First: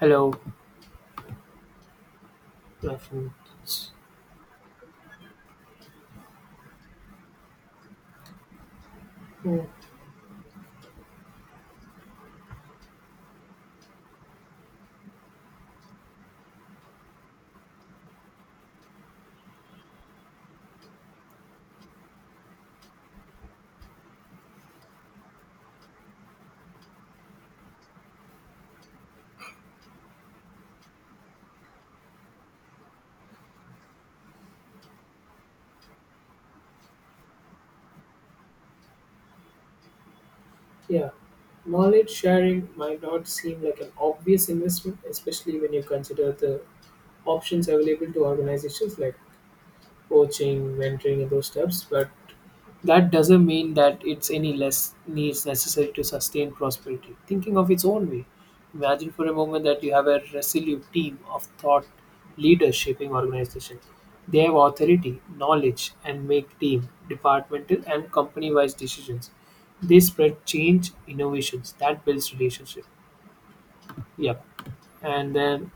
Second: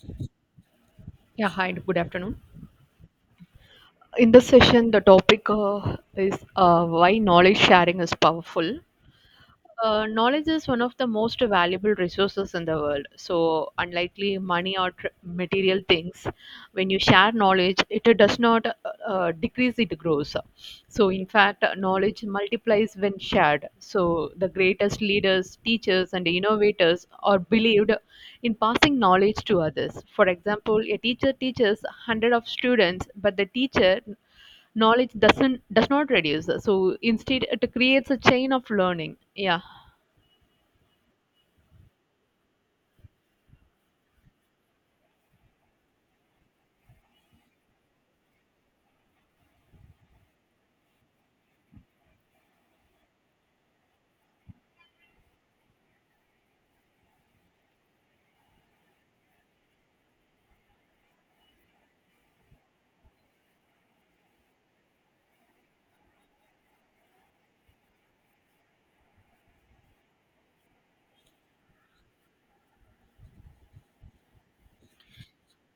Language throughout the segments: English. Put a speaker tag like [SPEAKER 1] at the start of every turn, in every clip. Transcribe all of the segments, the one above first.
[SPEAKER 1] Hello,
[SPEAKER 2] Yeah, hi, and good afternoon.
[SPEAKER 1] my friends.
[SPEAKER 2] In this session, the topic is why knowledge sharing is powerful. Knowledge is one of the most valuable resources in the world. So, unlikely money or material things, when you share knowledge, it does not decrease, it grows. So, in fact, knowledge multiplies when shared. So, the greatest leaders, teachers, and innovators are believed in passing knowledge to others. For example, a teacher teaches 100 of students, but the teacher knowledge does not reduce, so instead it creates a chain of learning. Yeah,
[SPEAKER 1] Yeah, knowledge sharing might not seem like an obvious investment, especially when you consider the options available to organizations like coaching, mentoring, and those steps, but that doesn't mean that it's any less needs necessary to sustain prosperity. Thinking of its own way. Imagine for a moment that you have a resolute team of thought leaders shaping organization. They have authority, knowledge, and make team, departmental, and company wise decisions. They spread change, innovations that builds relationship. Yep. And then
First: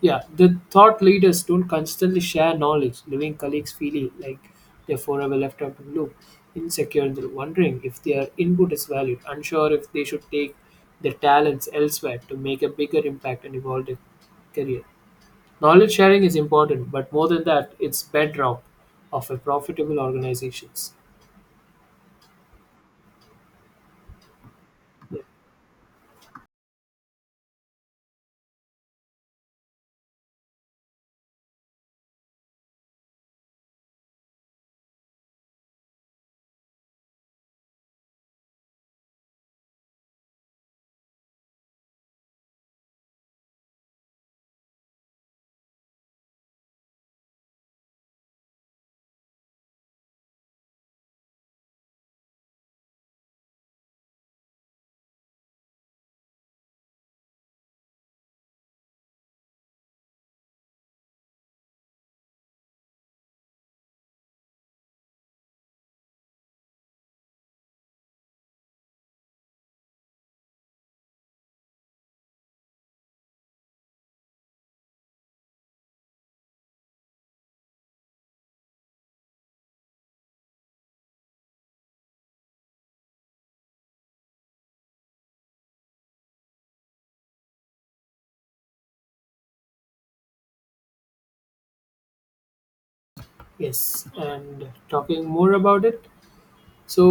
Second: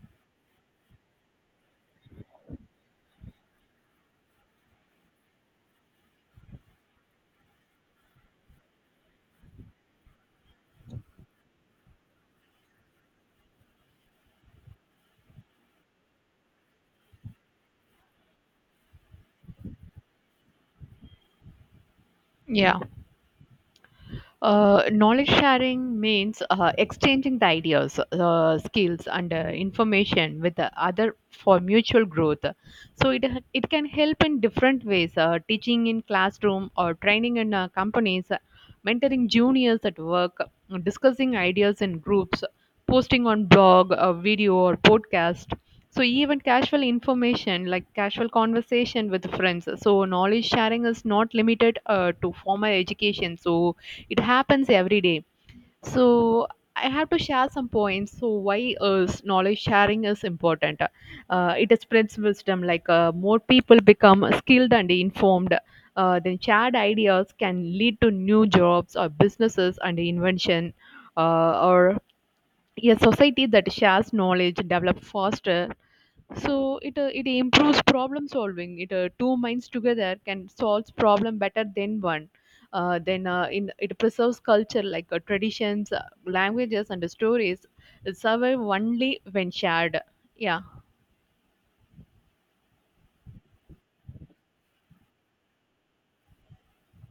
[SPEAKER 1] yeah, the thought leaders don't constantly share knowledge, leaving colleagues feeling like they're forever left out of the loop, insecure and wondering if their input is valued, unsure if they should take their talents elsewhere to make a bigger impact and evolve their career. Knowledge sharing is important, but more than that, it's bedrock of a profitable organizations.
[SPEAKER 2] yeah. Knowledge sharing means exchanging the ideas, skills, and information with the other for mutual growth. So it can help in different ways: teaching in classroom or training in companies, mentoring juniors at work, discussing ideas in groups, posting on blog, video, or podcast. So even casual information like casual conversation with friends. So knowledge sharing is not limited to formal education. So it happens every day. So I have to share some points. So why is knowledge sharing is important? It spreads wisdom, like more people become skilled and informed. Then shared ideas can lead to new jobs or businesses and invention, or a society that shares knowledge develop faster. So it improves problem solving. It Two minds together can solve problem better than one. Then In it preserves culture, like traditions, languages, and stories. It survive only when shared. Yeah.
[SPEAKER 1] Yes, and talking more about it, so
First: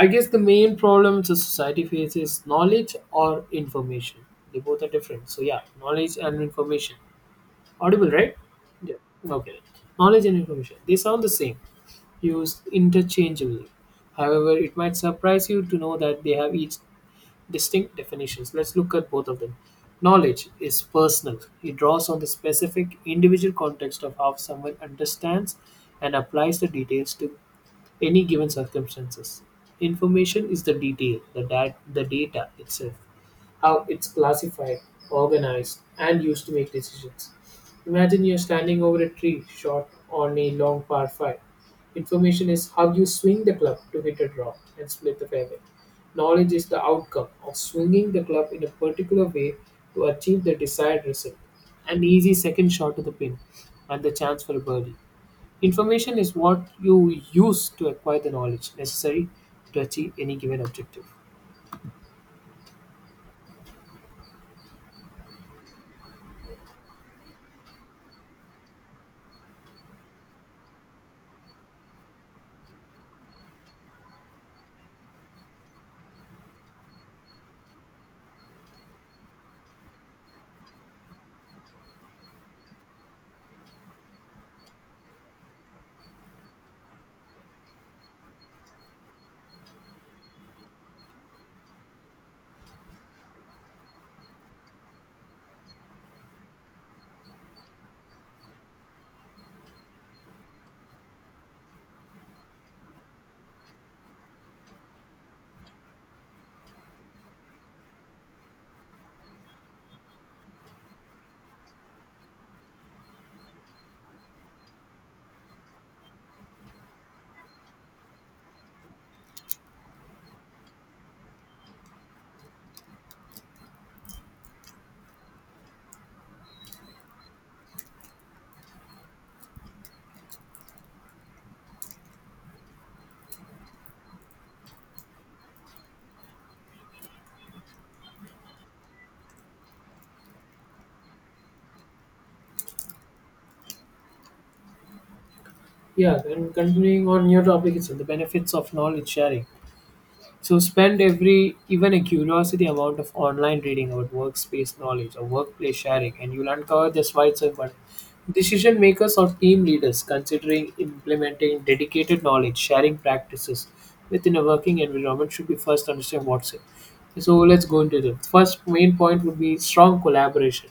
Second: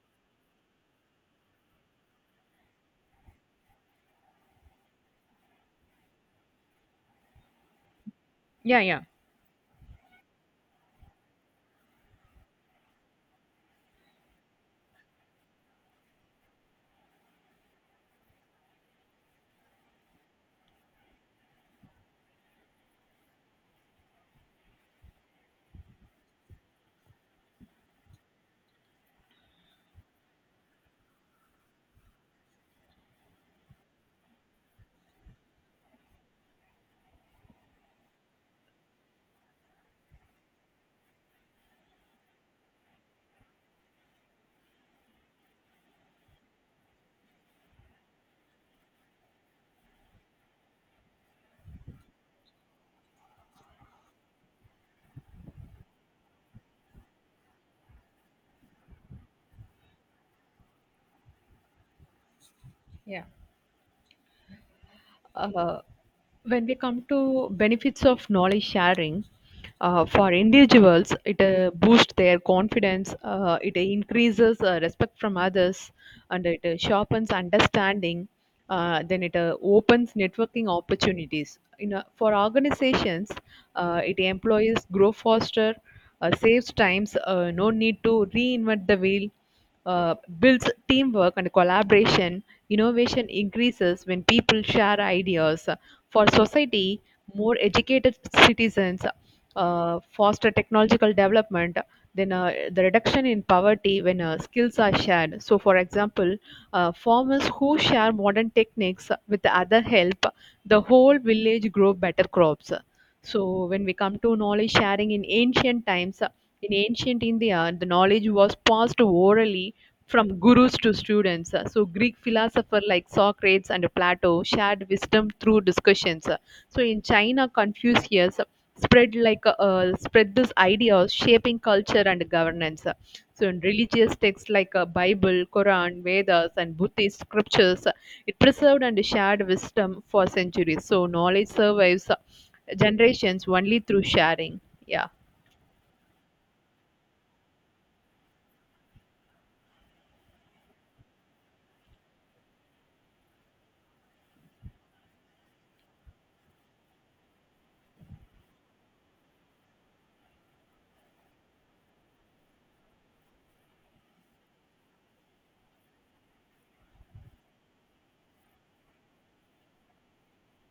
[SPEAKER 1] I guess the main problem the society faces is knowledge or information. They both are different. So yeah, knowledge and information. Audible, right?
[SPEAKER 2] Yeah,
[SPEAKER 1] Yeah.
[SPEAKER 2] yeah,
[SPEAKER 1] Okay. Knowledge and information. They sound the same, used interchangeably. However, it might surprise you to know that they have each distinct definitions. Let's look at both of them. Knowledge is personal. It draws on the specific individual context of how someone understands and applies the details to any given circumstances. Information is the detail, the, the data itself, how it's classified, organized, and used to make decisions. Imagine you're standing over a tree shot on a long par 5. Information is how you swing the club to hit a draw and split the fairway. Knowledge is the outcome of swinging the club in a particular way to achieve the desired result. An easy second shot to the pin and the chance for a birdie. Information is what you use to acquire the knowledge necessary to achieve any given objective.
[SPEAKER 2] yeah. Uh, when we come to benefits of knowledge sharing, for individuals it boosts their confidence, it increases respect from others, and it sharpens understanding. Then it opens networking opportunities, you know, for organizations, it employees grow faster, saves times, no need to reinvent the wheel, uh, builds teamwork and collaboration, innovation increases when people share ideas. For society, more educated citizens, foster technological development, then the reduction in poverty when skills are shared. So, for example, farmers who share modern techniques with the other help, the whole village grow better crops. So, when we come to knowledge sharing in ancient times, in ancient India, the knowledge was passed orally from gurus to students. So, Greek philosopher like Socrates and Plato shared wisdom through discussions. So, in China, Confucius spread like spread this idea of shaping culture and governance. So, in religious texts like Bible, Quran, Vedas, and Buddhist scriptures, it preserved and shared wisdom for centuries. So, knowledge survives generations only through sharing. Yeah.
[SPEAKER 1] Yeah, and continuing on your topic, it's the benefits of knowledge sharing. So spend every even a curiosity amount of online reading about workspace knowledge or workplace sharing, and you'll uncover the wide of decision makers or team leaders considering implementing dedicated knowledge sharing practices within a working environment should be first understand what's it. So let's go into the first main point would be strong collaboration.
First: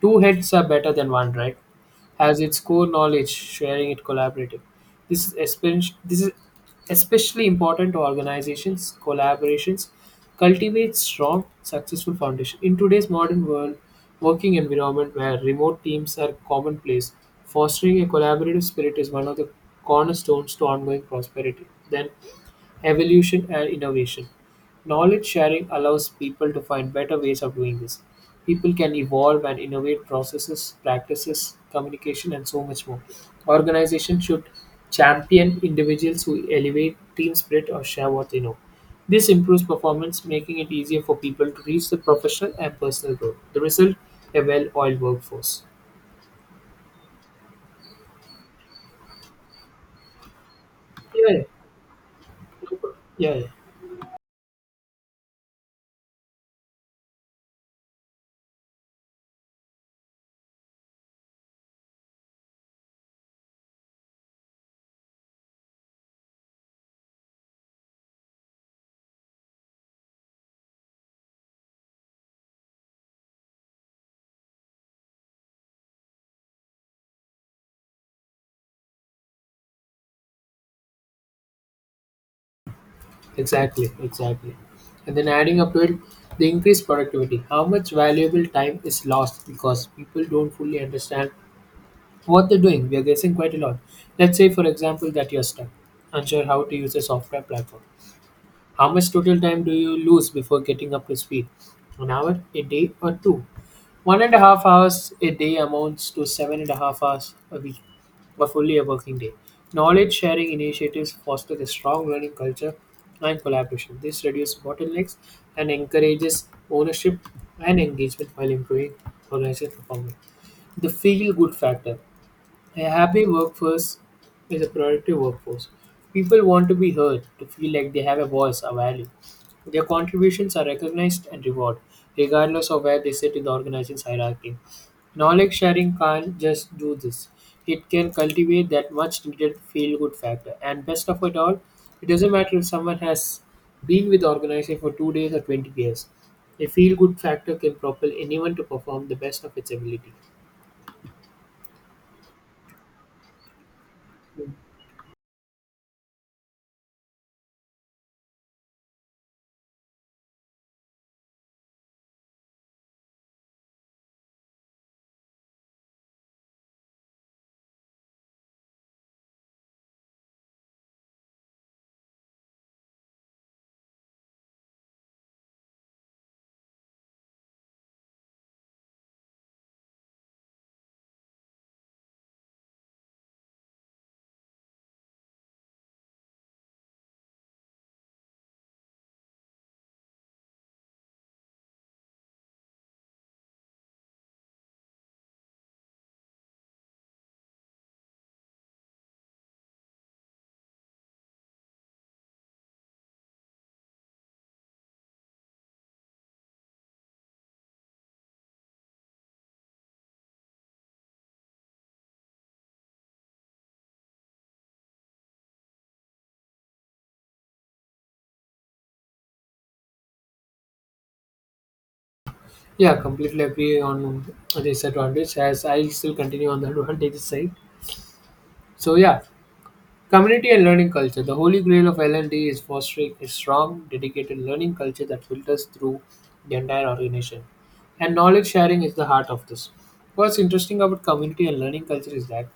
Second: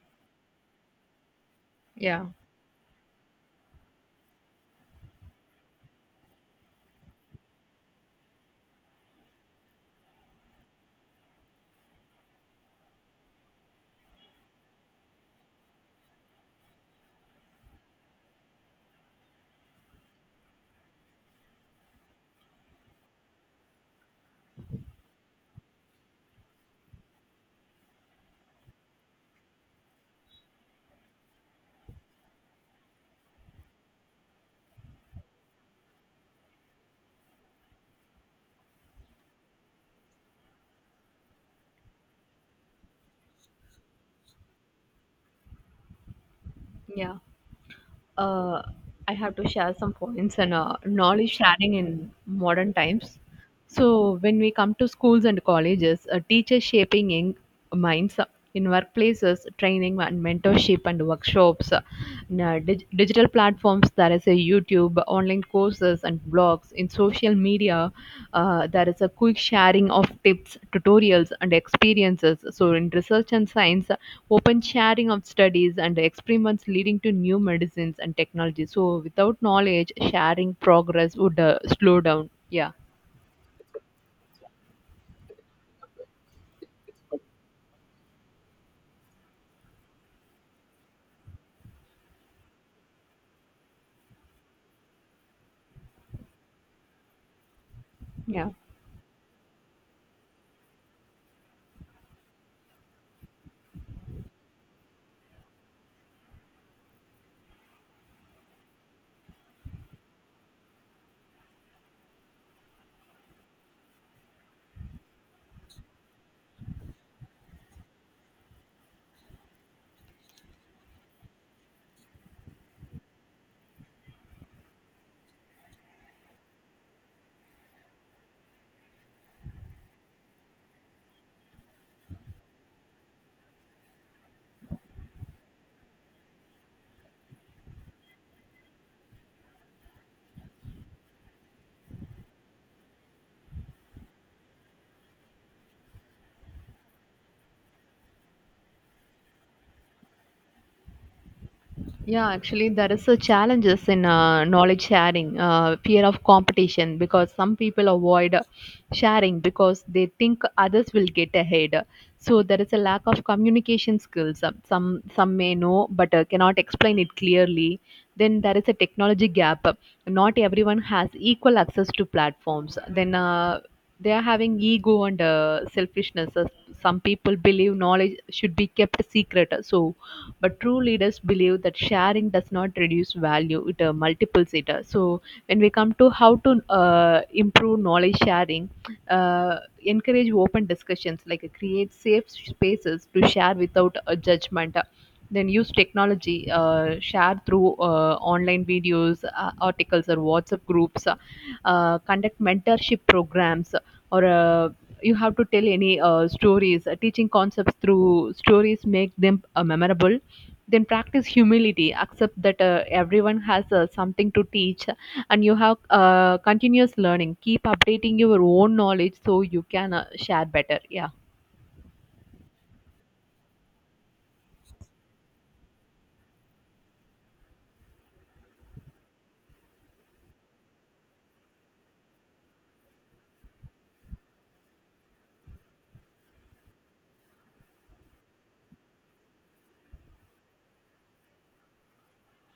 [SPEAKER 1] Two heads are better than one, right?
[SPEAKER 2] Yeah.
[SPEAKER 1] Has its core knowledge, sharing it collaborative. This is especially important to organizations, collaborations, cultivate strong, successful foundation. In today's modern world, working environment where remote teams are commonplace, fostering a collaborative spirit is one of the cornerstones to ongoing prosperity. Then evolution and innovation. Knowledge sharing allows people to find better ways of doing this. People can evolve and innovate processes, practices, communication, and so much more. Organizations should champion individuals who elevate team spirit or share what they know. This improves performance, making it easier for people to reach the professional and personal growth. The result a well oiled workforce.
[SPEAKER 2] Yeah. uh, I have to share some points, and knowledge
[SPEAKER 1] Yeah,
[SPEAKER 2] sharing in modern times.
[SPEAKER 1] yeah, yeah.
[SPEAKER 2] So when we come to schools and colleges, teachers shaping in minds, in workplaces, training and mentorship and workshops, digital platforms. There is a YouTube, online courses and blogs. In social media, there is a quick sharing of tips, tutorials and experiences. So in research and science, open sharing of studies and experiments leading to new medicines and technology. So without knowledge, sharing progress would slow down. Yeah.
[SPEAKER 1] Exactly, exactly. And then adding up to it, the increased productivity. How much valuable time is lost because people don't fully understand what they're doing. We are guessing quite a lot. Let's say, for example, that you're stuck, unsure how to use a software platform.
[SPEAKER 2] Yeah.
[SPEAKER 1] How much total time do you lose before getting up to speed? An hour, a day, or two? 1.5 hours a day amounts to 7.5 hours a week, or fully a working day. Knowledge sharing initiatives foster a strong learning culture and collaboration. This reduces bottlenecks and encourages ownership and engagement while improving organizational performance. The feel good factor. A happy workforce is a productive workforce. People want to be heard, to feel like they have a voice, a value. Their contributions are recognized and rewarded, regardless of where they sit in the organization's hierarchy. Knowledge sharing can't just do this. It can cultivate that much needed feel good factor. And best of it all, it doesn't matter if someone has been with the organization for 2 days or 20 years. A feel good factor can propel anyone to perform the best of its ability.
[SPEAKER 2] Yeah, actually, there is a challenges in knowledge sharing, fear of competition, because some people avoid sharing because they think others will get ahead. So there is a lack of communication skills. Some may know but cannot explain it clearly. Then there is a technology gap. Not everyone has equal access to platforms. Then they are having ego and selfishness. Some people believe knowledge should be kept secret. So but true leaders believe that sharing does not reduce value, it multiples it. So when we come to how to uh, improve knowledge sharing, uh, encourage open discussions, like create safe spaces to share without a judgment, then use technology, share through online videos, articles or WhatsApp groups, conduct mentorship programs, or you have to tell any stories. Teaching concepts through stories make them memorable. Then practice humility. Accept that everyone has something to teach, and you have continuous learning. Keep updating your own knowledge so you can share better. Yeah.
[SPEAKER 1] Yeah, completely agree on this advantage as I'll still continue on the advantage side. So yeah, community and learning culture. The holy grail of L&D is fostering a strong, dedicated learning culture that filters through the entire organization. And knowledge sharing is the heart of this. What's interesting about community and learning culture is that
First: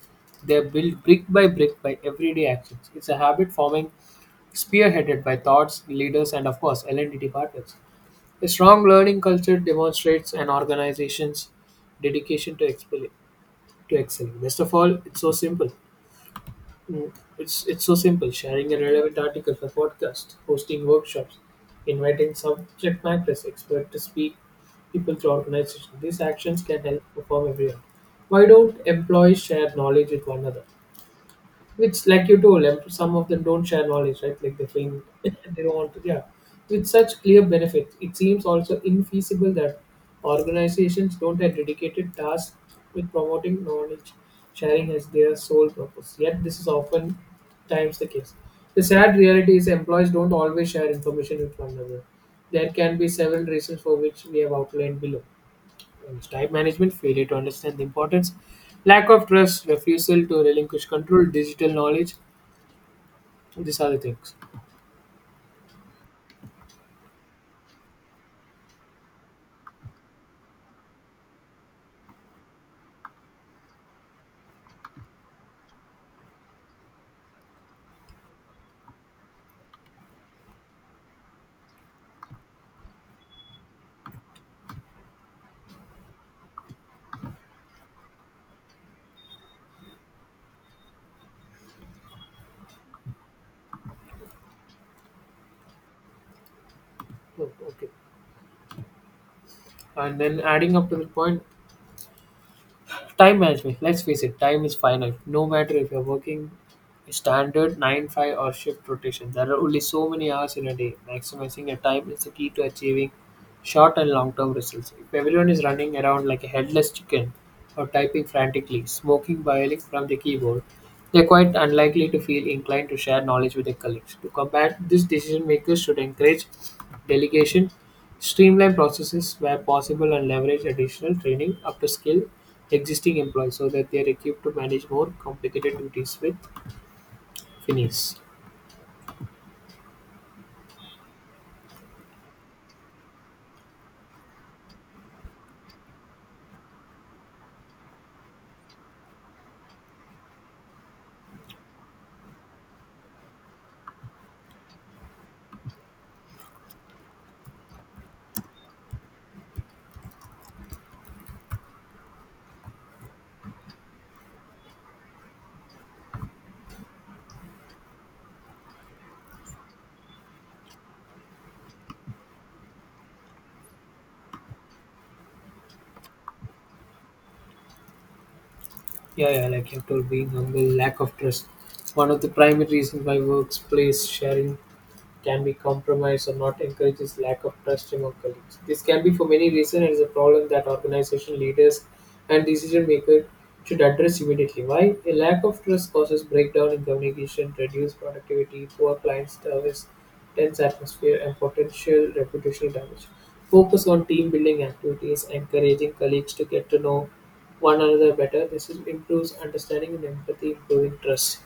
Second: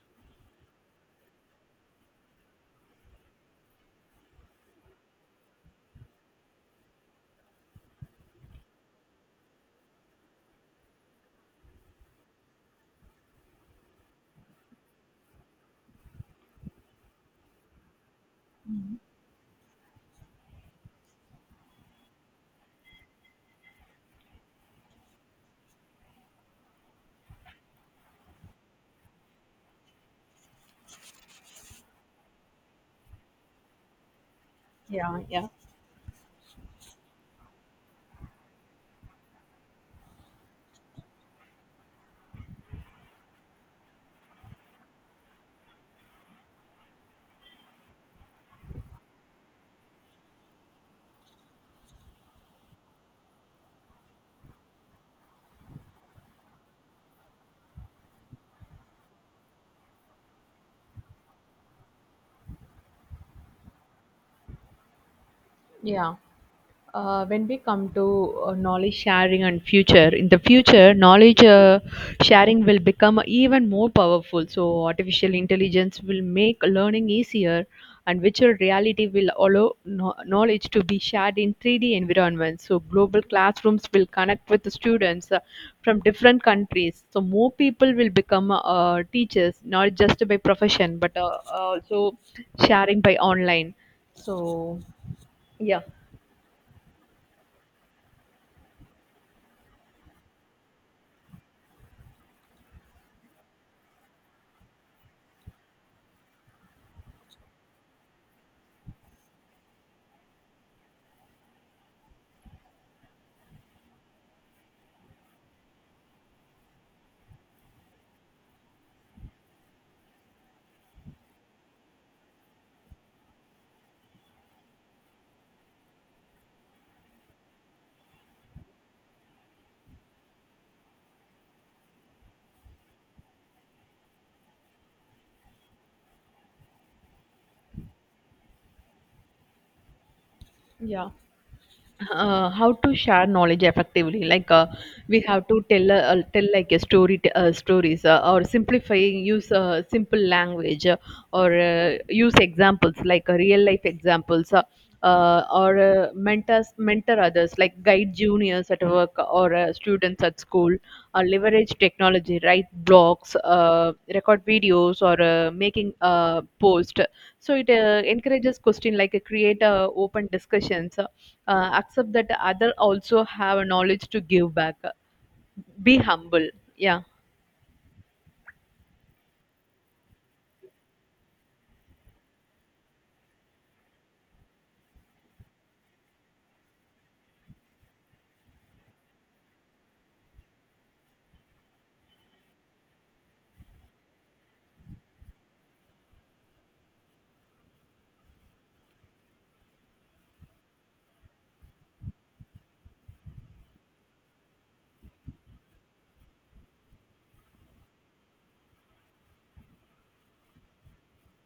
[SPEAKER 1] they are built brick by brick by everyday actions. It's a habit forming spearheaded by thoughts, leaders, and of course L&D departments. A strong learning culture demonstrates an organization's dedication to excelling. To excelling. Best of all, it's so simple. It's so simple. Sharing a relevant article for podcast, hosting workshops, inviting subject matter expert to speak, people to organization. These actions can help perform everyone. Why don't employees share knowledge with one another? Which, like you told, some of them don't share knowledge, right? Like they think
[SPEAKER 2] Yeah, yeah.
[SPEAKER 1] they don't want to. Yeah, with such clear benefits, it seems also infeasible that organizations don't have dedicated tasks with promoting knowledge sharing as their sole purpose. Yet, this is often times the case. The sad reality is employees don't always share information with one another. There can be several reasons for which we have outlined below. Whereas time management, failure to understand the importance, lack of trust, refusal to relinquish control, digital knowledge. These are the things.
[SPEAKER 2] Yeah. When we come to knowledge sharing and future, in the future knowledge sharing will become even more powerful. So artificial intelligence will make learning easier and virtual reality will allow knowledge to be shared in 3D environments. So global classrooms will connect with the students from different countries. So more people will become teachers, not just by profession but also sharing by online. So yeah.
[SPEAKER 1] Oh, okay. And then adding up to the point, time management. Let's face it, time is finite. No matter if you're working standard 9-5 or shift rotation, there are only so many hours in a day. Maximizing your time is the key to achieving short and long-term results. If everyone is running around like a headless chicken or typing frantically, smoking violently from the keyboard, they're quite unlikely to feel inclined to share knowledge with their colleagues. To combat this, decision makers should encourage delegation, streamline processes where possible, and leverage additional training up to skill existing employees so that they are equipped to manage more complicated duties with finesse.
[SPEAKER 2] Yeah. How to share knowledge effectively, like we have to tell tell like a stories, or simplify use simple language, or use examples, like real life examples, or mentor others, like guide juniors at work or students at school, or leverage technology, write blogs, record videos, or making post. So it encourages question, like create open discussions, accept that other also have a knowledge to give back, be humble. Yeah.
[SPEAKER 1] Yeah, yeah, like you have told being humble, lack of trust. One of the primary reasons why workplace sharing can be compromised or not encourages lack of trust among colleagues. This can be for many reasons and is a problem that organization leaders and decision makers should address immediately. Why? A lack of trust causes breakdown in communication, reduced productivity, poor client service, tense atmosphere, and potential reputational damage. Focus on team building activities, encouraging colleagues to get to know one another better. Improves understanding and empathy, improving trust.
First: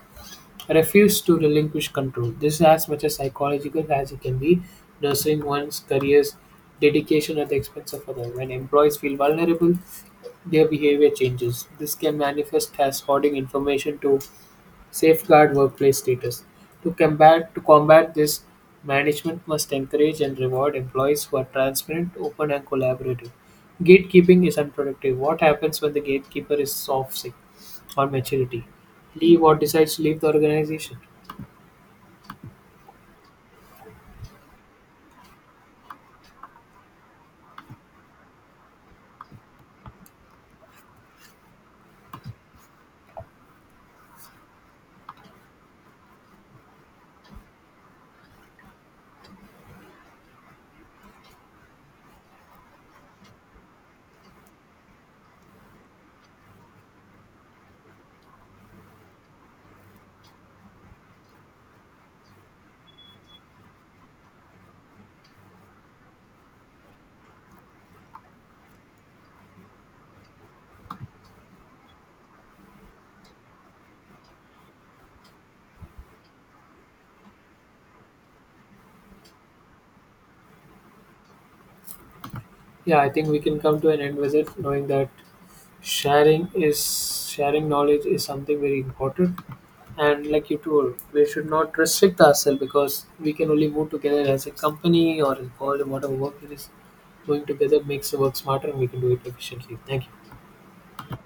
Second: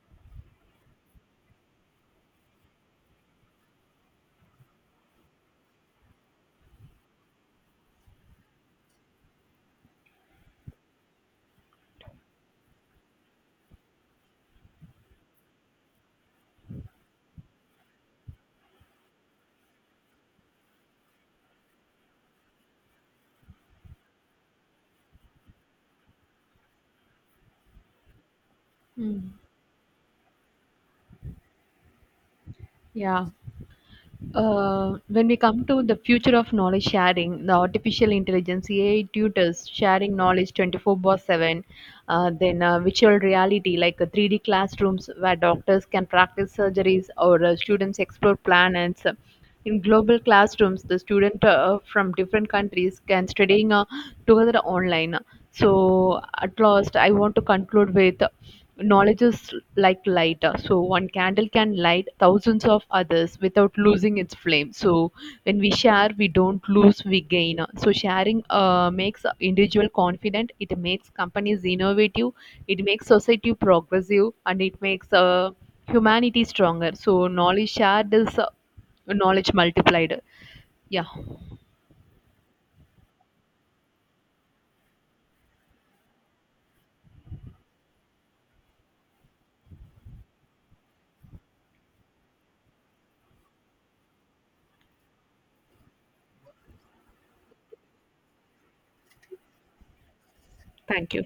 [SPEAKER 1] Refuse to relinquish control. This is as much as psychological as it can be, nurturing one's career's dedication at the expense of others. When employees feel vulnerable, their behavior changes. This can manifest as hoarding information to safeguard workplace status. To combat this, management must encourage and reward employees who are transparent, open, and collaborative. Gatekeeping is unproductive. What happens when the gatekeeper is off sick or maturity?
[SPEAKER 2] Mm.
[SPEAKER 1] Leave or decides to leave the organization.
[SPEAKER 2] Yeah. When we come to the future of knowledge sharing, the artificial intelligence, AI tutors sharing knowledge 24 by 7, then virtual reality, like 3D classrooms where doctors can practice surgeries or students explore planets. In global classrooms, the student from different countries can studying together online. So at last, I want to conclude with: knowledge is like lighter, so one candle can light thousands of others without losing its flame. So when we share, we don't lose, we gain. So sharing makes individual confident. It makes companies innovative. It makes society progressive, and it makes humanity stronger. So knowledge shared is knowledge multiplied. Yeah.
[SPEAKER 1] Yeah, I think we can come to an end with it, knowing that sharing knowledge is something very important. And like you told, we should not restrict ourselves because we can only move together as a company or as world and whatever work it is. Doing together makes the work smarter and we can do it efficiently. Thank you.
[SPEAKER 2] Thank you.